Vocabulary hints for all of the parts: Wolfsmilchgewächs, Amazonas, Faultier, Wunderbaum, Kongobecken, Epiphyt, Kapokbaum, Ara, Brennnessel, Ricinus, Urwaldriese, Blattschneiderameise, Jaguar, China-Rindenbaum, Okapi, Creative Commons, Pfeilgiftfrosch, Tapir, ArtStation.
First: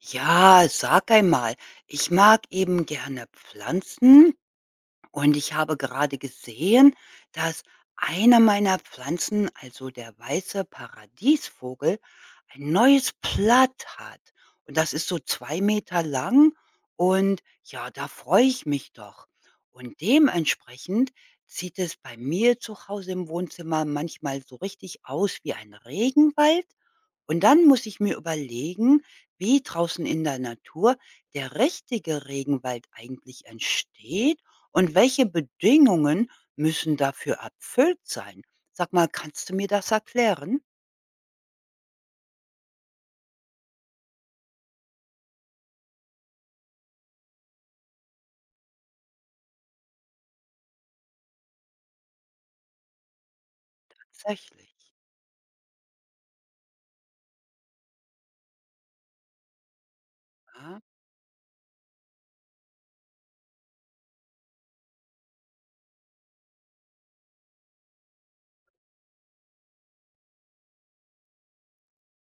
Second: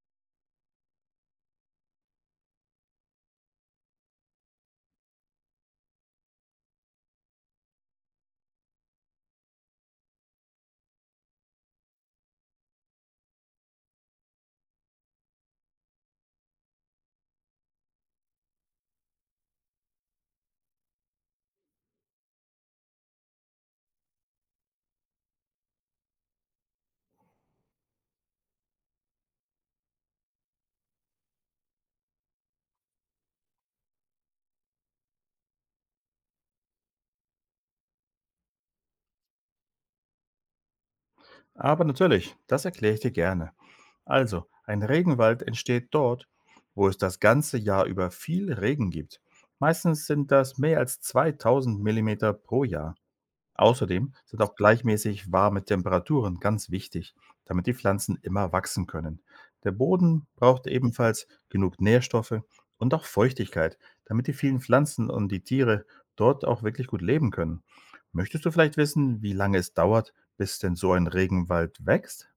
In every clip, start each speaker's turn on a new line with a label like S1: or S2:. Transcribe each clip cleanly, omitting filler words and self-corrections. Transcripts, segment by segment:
S1: Ja, sag einmal. Ich mag eben gerne Pflanzen und ich habe gerade gesehen, dass einer meiner Pflanzen, also der weiße Paradiesvogel, ein neues Blatt hat. Und das ist so 2 Meter lang und ja, da freue ich mich doch. Und dementsprechend sieht es bei mir zu Hause im Wohnzimmer manchmal so richtig aus wie ein Regenwald und dann muss ich mir überlegen, wie draußen in der Natur der richtige Regenwald eigentlich entsteht und welche Bedingungen müssen dafür erfüllt sein. Sag mal, kannst du mir das erklären?
S2: Aber natürlich, das erkläre ich dir gerne. Also, ein Regenwald entsteht dort, wo es das ganze Jahr über viel Regen gibt. Meistens sind das mehr als 2000 Millimeter pro Jahr. Außerdem sind auch
S1: Tatsächlich.
S2: gleichmäßig warme Temperaturen ganz wichtig, damit die Pflanzen immer wachsen können. Der Boden braucht ebenfalls genug Nährstoffe und auch Feuchtigkeit, damit die vielen Pflanzen und die Tiere dort auch wirklich gut leben können. Möchtest du vielleicht wissen, wie lange es dauert, bis denn so ein Regenwald wächst?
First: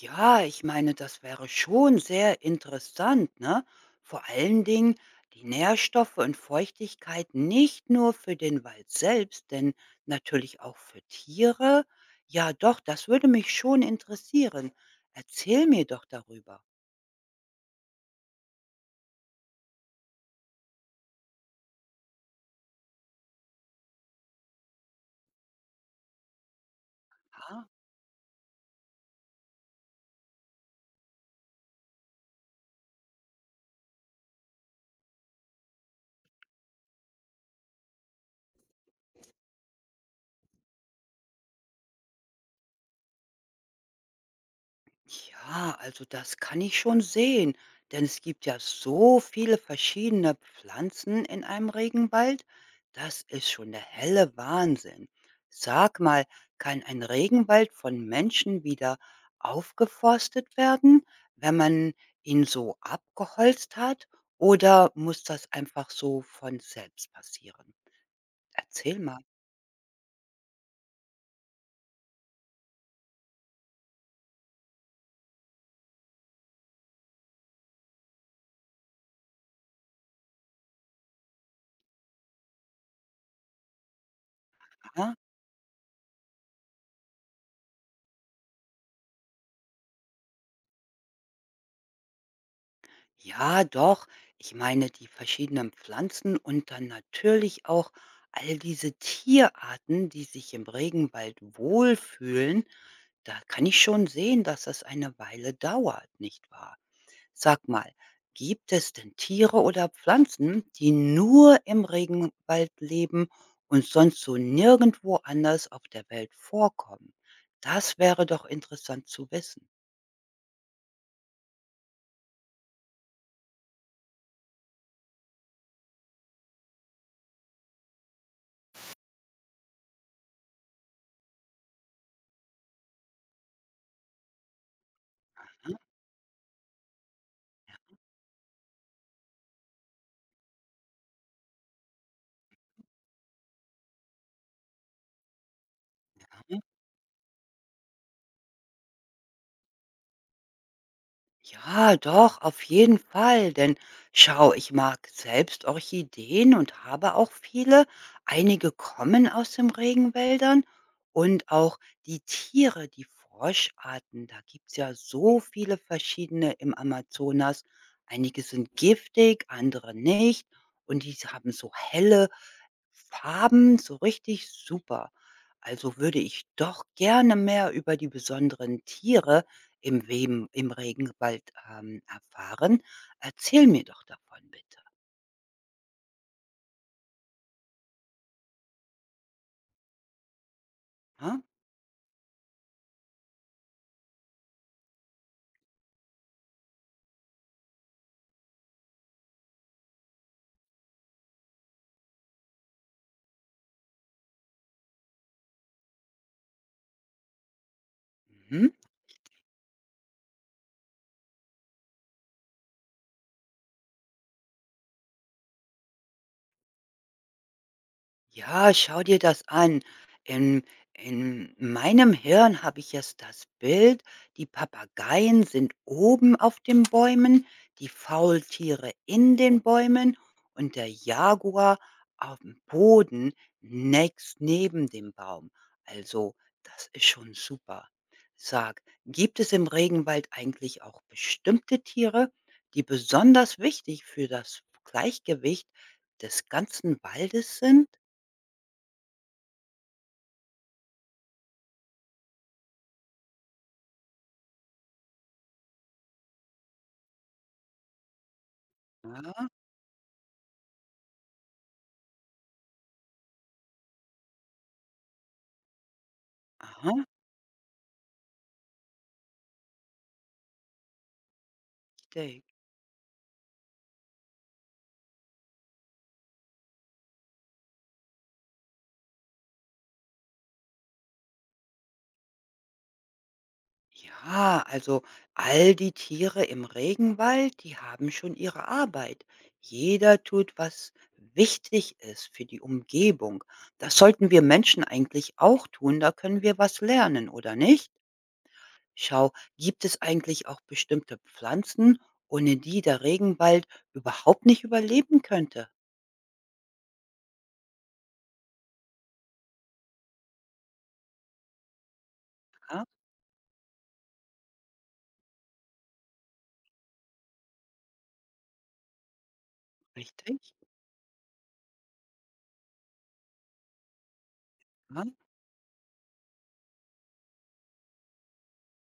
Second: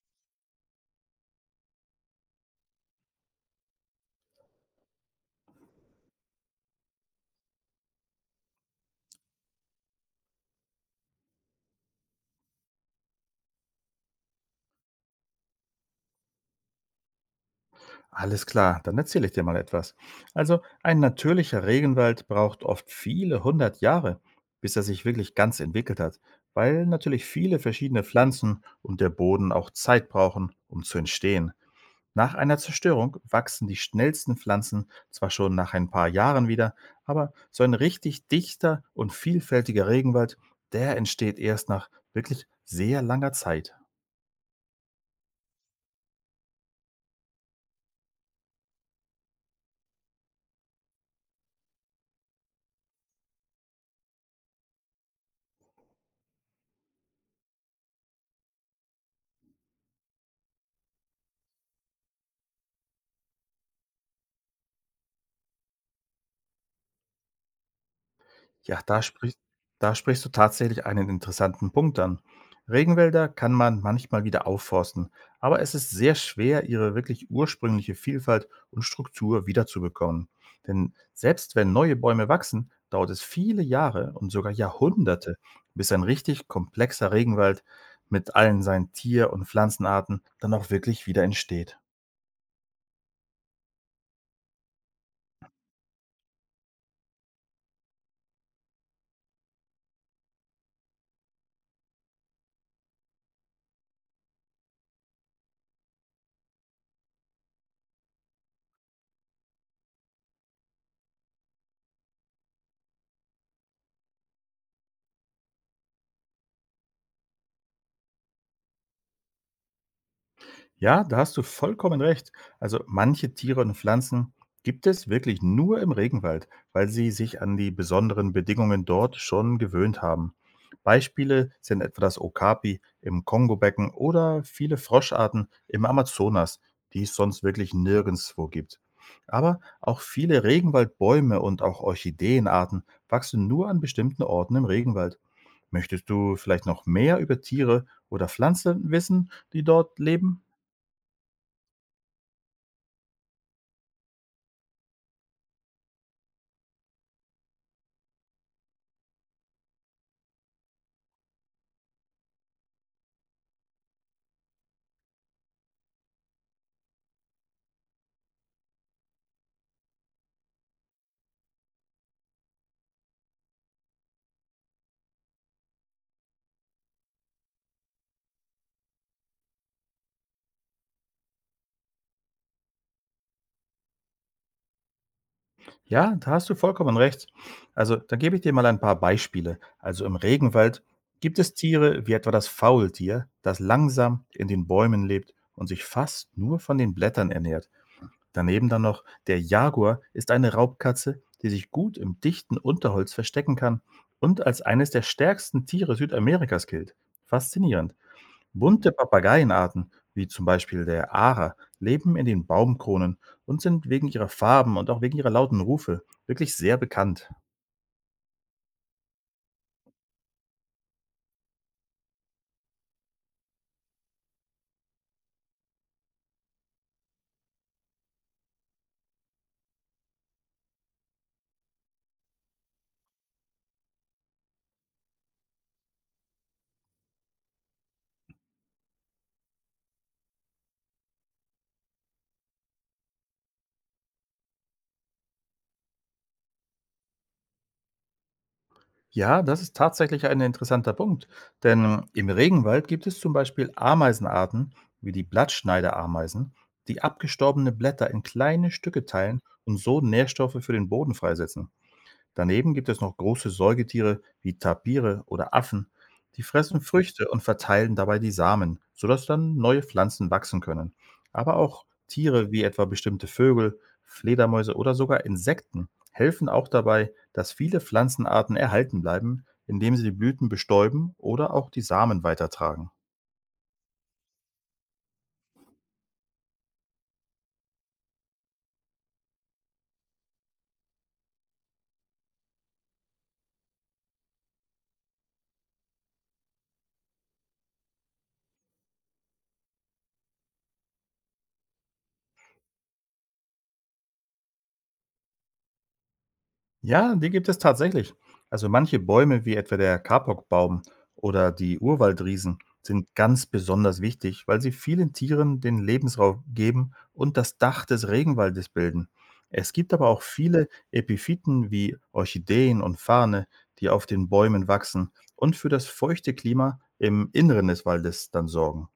S1: Ja, ich meine, das wäre schon sehr interessant, ne? Vor allen Dingen die Nährstoffe und Feuchtigkeit nicht nur für den Wald selbst, denn natürlich auch für Tiere. Ja, doch, das würde mich schon interessieren. Erzähl mir doch darüber.
S2: Alles klar, dann erzähle ich dir mal etwas. Also, ein natürlicher Regenwald braucht oft viele hundert Jahre, bis er sich wirklich ganz entwickelt hat, weil natürlich viele verschiedene Pflanzen und der Boden auch Zeit brauchen, um zu entstehen. Nach einer Zerstörung wachsen die schnellsten Pflanzen zwar schon nach ein paar Jahren wieder, aber so ein richtig dichter und vielfältiger Regenwald, der entsteht erst nach wirklich sehr langer Zeit.
S1: Ja, also das kann ich schon sehen, denn es gibt ja so viele verschiedene Pflanzen in einem Regenwald. Das ist schon der helle Wahnsinn. Sag mal, kann ein Regenwald von Menschen wieder aufgeforstet werden, wenn man ihn so abgeholzt hat? Oder muss das einfach so von selbst passieren?
S2: Ja,
S1: Erzähl
S2: da
S1: mal.
S2: sprichst da sprichst du tatsächlich einen interessanten Punkt an. Regenwälder kann man manchmal wieder aufforsten, aber es ist sehr schwer, ihre wirklich ursprüngliche Vielfalt und Struktur wiederzubekommen. Denn selbst wenn neue Bäume wachsen, dauert es viele Jahre und sogar
S1: Ja?
S2: Jahrhunderte, bis ein richtig komplexer Regenwald mit allen seinen Tier- und Pflanzenarten dann auch wirklich wieder entsteht.
S1: Ja, doch. Ich meine die verschiedenen Pflanzen und dann natürlich auch all diese Tierarten, die sich im Regenwald wohlfühlen. Da kann ich schon sehen, dass das eine Weile dauert, nicht wahr? Sag mal, gibt es denn Tiere oder Pflanzen, die nur im Regenwald leben und sonst so nirgendwo anders auf der Welt vorkommen? Das wäre doch interessant zu wissen.
S2: Ja, da hast du vollkommen recht. Also manche Tiere und Pflanzen gibt es wirklich nur im Regenwald, weil sie sich an die besonderen Bedingungen dort schon gewöhnt haben. Beispiele sind etwa das Okapi im Kongobecken oder viele Froscharten
S1: Ne?
S2: im Amazonas, die es sonst wirklich nirgendwo gibt. Aber auch viele Regenwaldbäume und auch Orchideenarten wachsen nur an bestimmten Orten im Regenwald. Möchtest du vielleicht noch mehr über Tiere oder Pflanzen wissen, die dort leben?
S1: Ja, doch, auf jeden Fall. Denn schau, ich mag selbst Orchideen und habe auch viele. Einige kommen aus den Regenwäldern und auch die Tiere, die Froscharten. Da gibt es ja so viele verschiedene im Amazonas. Einige sind giftig, andere nicht. Und die haben so helle Farben, so richtig super. Also würde ich doch gerne mehr über die besonderen Tiere im Regenwald, erfahren. Erzähl mir doch davon bitte,
S2: Ja, da hast du vollkommen recht. Also, da gebe ich dir mal ein paar Beispiele. Also im Regenwald gibt
S1: ne?
S2: es Tiere wie etwa das Faultier, das langsam in den Bäumen lebt und sich fast nur von den Blättern ernährt. Daneben dann noch der Jaguar ist eine Raubkatze, die sich gut im dichten Unterholz verstecken kann und als eines der stärksten Tiere Südamerikas gilt. Faszinierend.
S1: Mhm.
S2: Bunte Papageienarten, wie zum Beispiel der Ara, leben in den Baumkronen und sind wegen ihrer Farben und auch wegen ihrer lauten Rufe wirklich sehr bekannt.
S1: Ja, schau dir das an. In, in meinem Hirn habe ich jetzt das Bild, die Papageien sind oben auf den Bäumen, die Faultiere in den Bäumen und der Jaguar auf dem Boden nächst neben dem Baum. Also, das ist schon super. Sag, gibt es im Regenwald eigentlich auch bestimmte Tiere, die besonders wichtig für das Gleichgewicht des ganzen Waldes sind?
S2: Ja, das ist tatsächlich ein interessanter Punkt, denn im Regenwald gibt es zum Beispiel Ameisenarten wie die Blattschneiderameisen, die abgestorbene Blätter in kleine Stücke teilen
S1: Ja,
S2: und so Nährstoffe für den Boden freisetzen. Daneben gibt es noch große Säugetiere wie Tapire oder Affen, die fressen
S1: aha,
S2: Früchte und verteilen dabei die Samen, sodass dann neue Pflanzen wachsen können. Aber auch
S1: richtig.
S2: Tiere wie etwa bestimmte Vögel, Fledermäuse oder sogar Insekten helfen auch dabei, dass viele Pflanzenarten erhalten bleiben, indem sie die Blüten bestäuben oder auch die Samen weitertragen.
S1: Ja, also all die Tiere im Regenwald, die haben schon ihre Arbeit. Jeder tut, was wichtig ist für die Umgebung. Das sollten wir Menschen eigentlich auch tun, da können wir was lernen, oder nicht? Schau, gibt es eigentlich auch bestimmte Pflanzen, ohne die der Regenwald überhaupt nicht überleben könnte?
S2: Ja, die gibt es tatsächlich. Also manche Bäume, wie etwa der Kapokbaum oder die Urwaldriesen,
S1: Ja,
S2: sind ganz besonders wichtig, weil sie vielen Tieren den Lebensraum geben und das Dach des Regenwaldes bilden. Es gibt aber auch
S1: richtig.
S2: viele Epiphyten wie Orchideen und Farne, die auf den Bäumen
S1: Ja.
S2: wachsen und für das feuchte Klima im Inneren des Waldes dann sorgen.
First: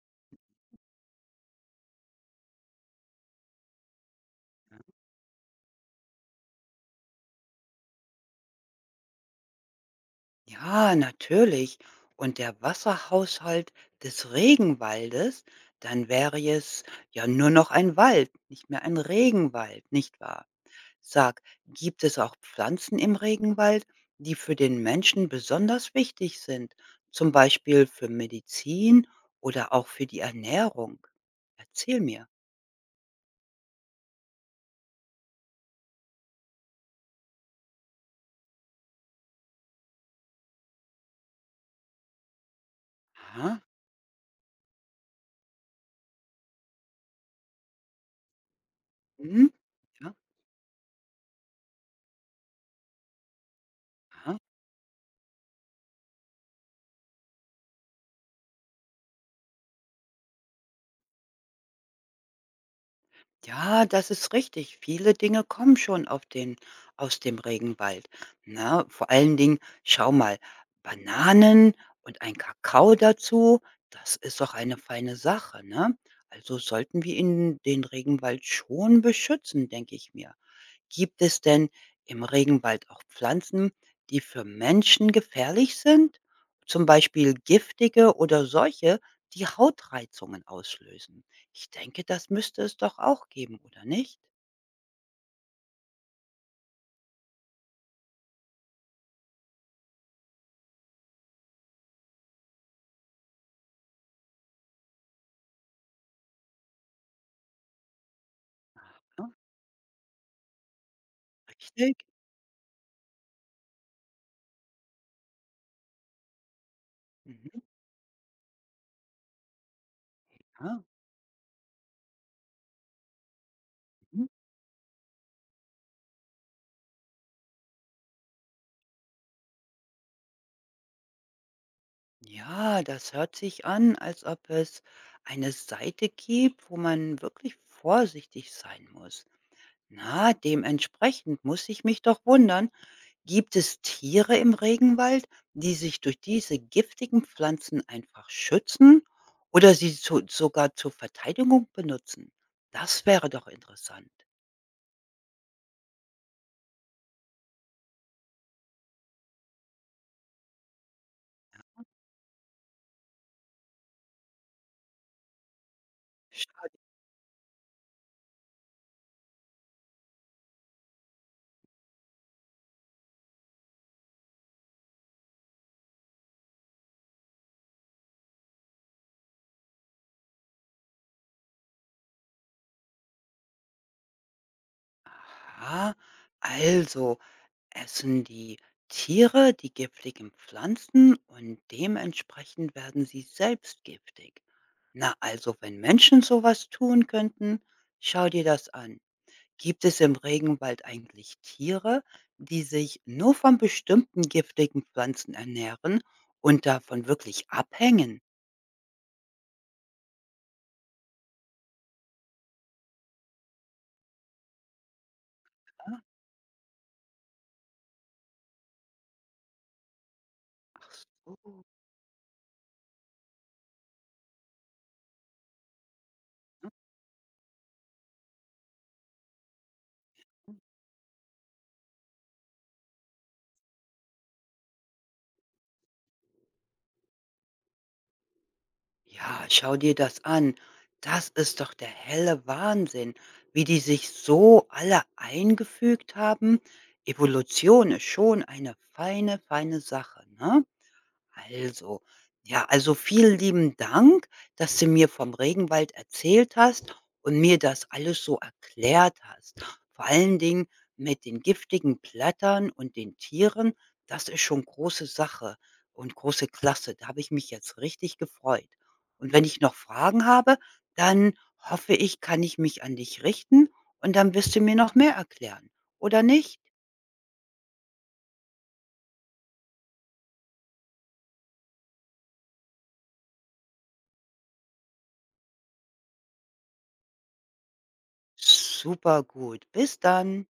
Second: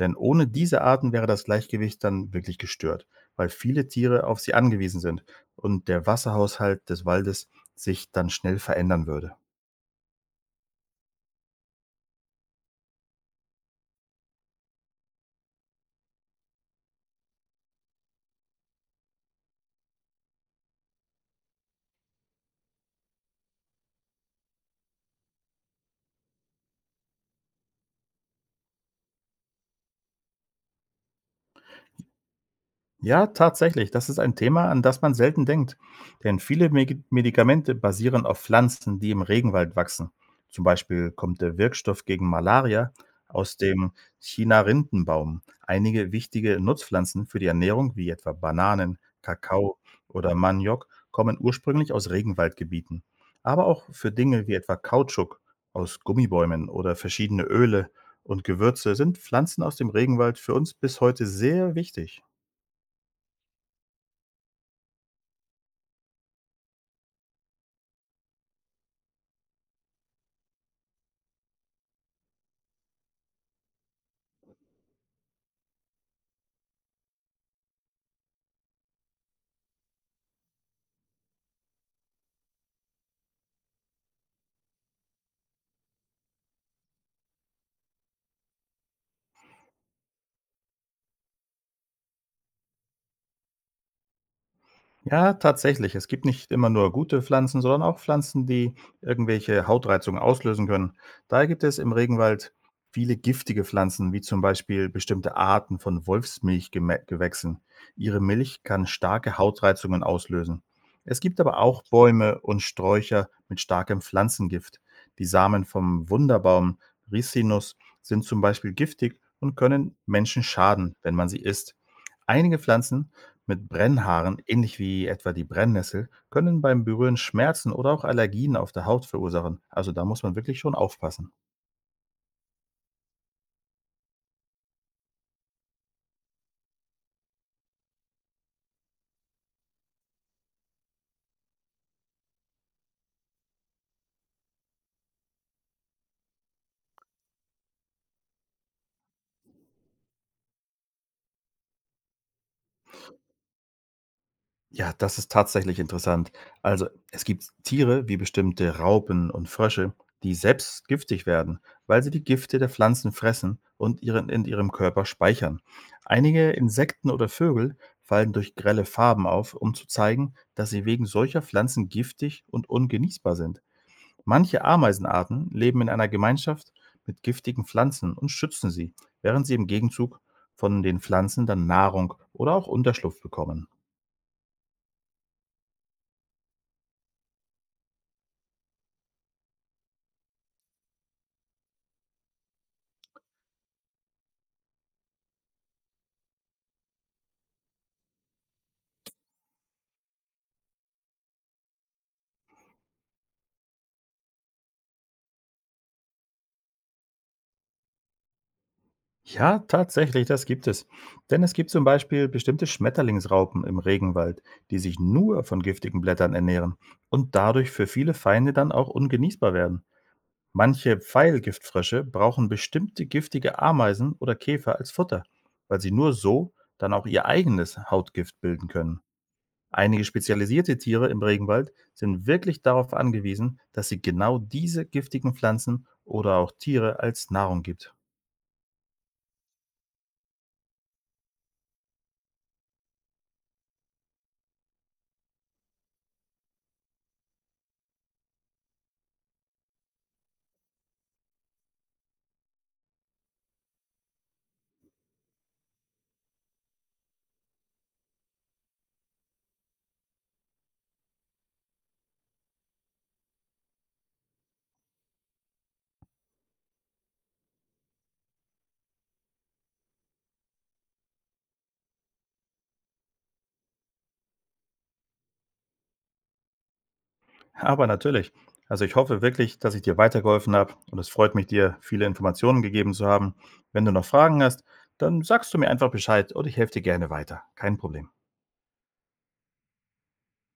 S2: Denn ohne diese Arten wäre das Gleichgewicht dann wirklich gestört, weil viele Tiere auf sie angewiesen sind und der Wasserhaushalt des Waldes sich dann schnell verändern würde.
S1: Ja, natürlich. Und der Wasserhaushalt des Regenwaldes, dann wäre es ja nur noch ein Wald, nicht mehr ein Regenwald, nicht wahr? Sag, gibt es auch Pflanzen im Regenwald, die für den Menschen besonders wichtig sind, zum Beispiel für Medizin oder auch für die Ernährung? Erzähl mir.
S2: Ja, tatsächlich. Das ist ein Thema, an das man selten denkt. Denn viele Medikamente basieren auf Pflanzen, die im Regenwald wachsen. Zum Beispiel kommt der Wirkstoff gegen Malaria aus
S1: Aha.
S2: dem China-Rindenbaum. Einige wichtige Nutzpflanzen für die Ernährung, wie etwa Bananen,
S1: Mhm.
S2: Kakao
S1: Ja.
S2: oder Maniok, kommen ursprünglich aus Regenwaldgebieten. Aber auch für
S1: Aha.
S2: Dinge wie etwa Kautschuk aus Gummibäumen oder verschiedene Öle und Gewürze sind Pflanzen aus dem Regenwald für uns bis heute sehr wichtig.
S1: Ja, das ist richtig. Viele Dinge kommen schon auf den aus dem Regenwald. Na, vor allen Dingen, schau mal, Bananen und ein Kakao dazu, das ist doch eine feine Sache, ne? Also sollten wir ihn den Regenwald schon beschützen, denke ich mir. Gibt es denn im Regenwald auch Pflanzen, die für Menschen gefährlich sind? Zum Beispiel giftige oder solche, die Hautreizungen auslösen? Ich denke, das müsste es doch auch geben, oder nicht?
S2: Ja, tatsächlich. Es gibt nicht immer nur gute Pflanzen, sondern auch Pflanzen, die irgendwelche Hautreizungen auslösen können. Daher gibt es im Regenwald viele giftige Pflanzen, wie zum Beispiel bestimmte Arten von Wolfsmilchgewächsen. Ihre Milch kann
S1: Ja,
S2: starke Hautreizungen auslösen. Es gibt aber auch
S1: richtig.
S2: Bäume und Sträucher mit starkem Pflanzengift. Die Samen vom Wunderbaum
S1: Mhm.
S2: Ricinus sind zum Beispiel giftig und können Menschen
S1: Ja,
S2: schaden, wenn man sie isst. Einige Pflanzen mit
S1: mhm.
S2: Brennhaaren, ähnlich wie etwa die Brennnessel, können beim Berühren Schmerzen oder auch Allergien auf der Haut verursachen. Also da muss man wirklich schon aufpassen.
S1: Ja, das hört sich an, als ob es eine Seite gibt, wo man wirklich vorsichtig sein muss. Na, dementsprechend muss ich mich doch wundern, gibt es Tiere im Regenwald, die sich durch diese giftigen Pflanzen einfach schützen oder sie zu sogar zur Verteidigung benutzen? Das wäre doch interessant.
S2: Ja, das ist tatsächlich interessant. Also es gibt Tiere wie bestimmte Raupen und Frösche, die selbst giftig werden, weil sie die Gifte der Pflanzen fressen und in ihrem Körper speichern. Einige
S1: Schade.
S2: Insekten oder Vögel fallen durch grelle Farben auf, um zu zeigen, dass sie wegen solcher Pflanzen giftig und ungenießbar sind. Manche Ameisenarten leben in einer Gemeinschaft mit giftigen Pflanzen und schützen sie, während sie im Gegenzug von den Pflanzen dann Nahrung oder auch Unterschlupf bekommen.
S1: Aha, also essen die Tiere die giftigen Pflanzen und dementsprechend werden sie selbst giftig. Na, also wenn Menschen sowas tun könnten, schau dir das an. Gibt es im Regenwald eigentlich Tiere, die sich nur von bestimmten giftigen Pflanzen ernähren und davon wirklich abhängen?
S2: Ja, tatsächlich, das gibt es. Denn es gibt zum Beispiel bestimmte Schmetterlingsraupen im Regenwald, die sich nur von giftigen
S1: Ja,
S2: Blättern ernähren und dadurch für viele Feinde dann auch ungenießbar werden.
S1: ach
S2: Manche
S1: so.
S2: Pfeilgiftfrösche brauchen bestimmte giftige Ameisen oder Käfer als Futter, weil sie nur so
S1: Ne?
S2: dann auch ihr eigenes Hautgift bilden können. Einige spezialisierte Tiere im Regenwald sind wirklich darauf angewiesen, dass sie genau diese giftigen Pflanzen oder auch Tiere als Nahrung gibt.
S1: Ja, schau dir das an. Das ist doch der helle Wahnsinn, wie die sich so alle eingefügt haben. Evolution ist schon eine feine, feine Sache, ne? Also, ja, also vielen lieben Dank, dass du mir vom Regenwald erzählt hast und mir das alles so erklärt hast. Vor allen Dingen mit den giftigen Blättern und den Tieren, das ist schon große Sache und große Klasse. Da habe ich mich jetzt richtig gefreut. Und wenn ich noch Fragen habe, dann hoffe ich, kann ich mich an dich richten und dann wirst du mir noch mehr erklären, oder nicht?
S2: Aber natürlich, also ich hoffe wirklich, dass ich dir weitergeholfen habe und es freut mich, dir viele Informationen gegeben zu haben. Wenn du noch Fragen hast, dann sagst du mir einfach Bescheid und ich helfe dir gerne weiter. Kein Problem.
S1: Super gut. Bis dann.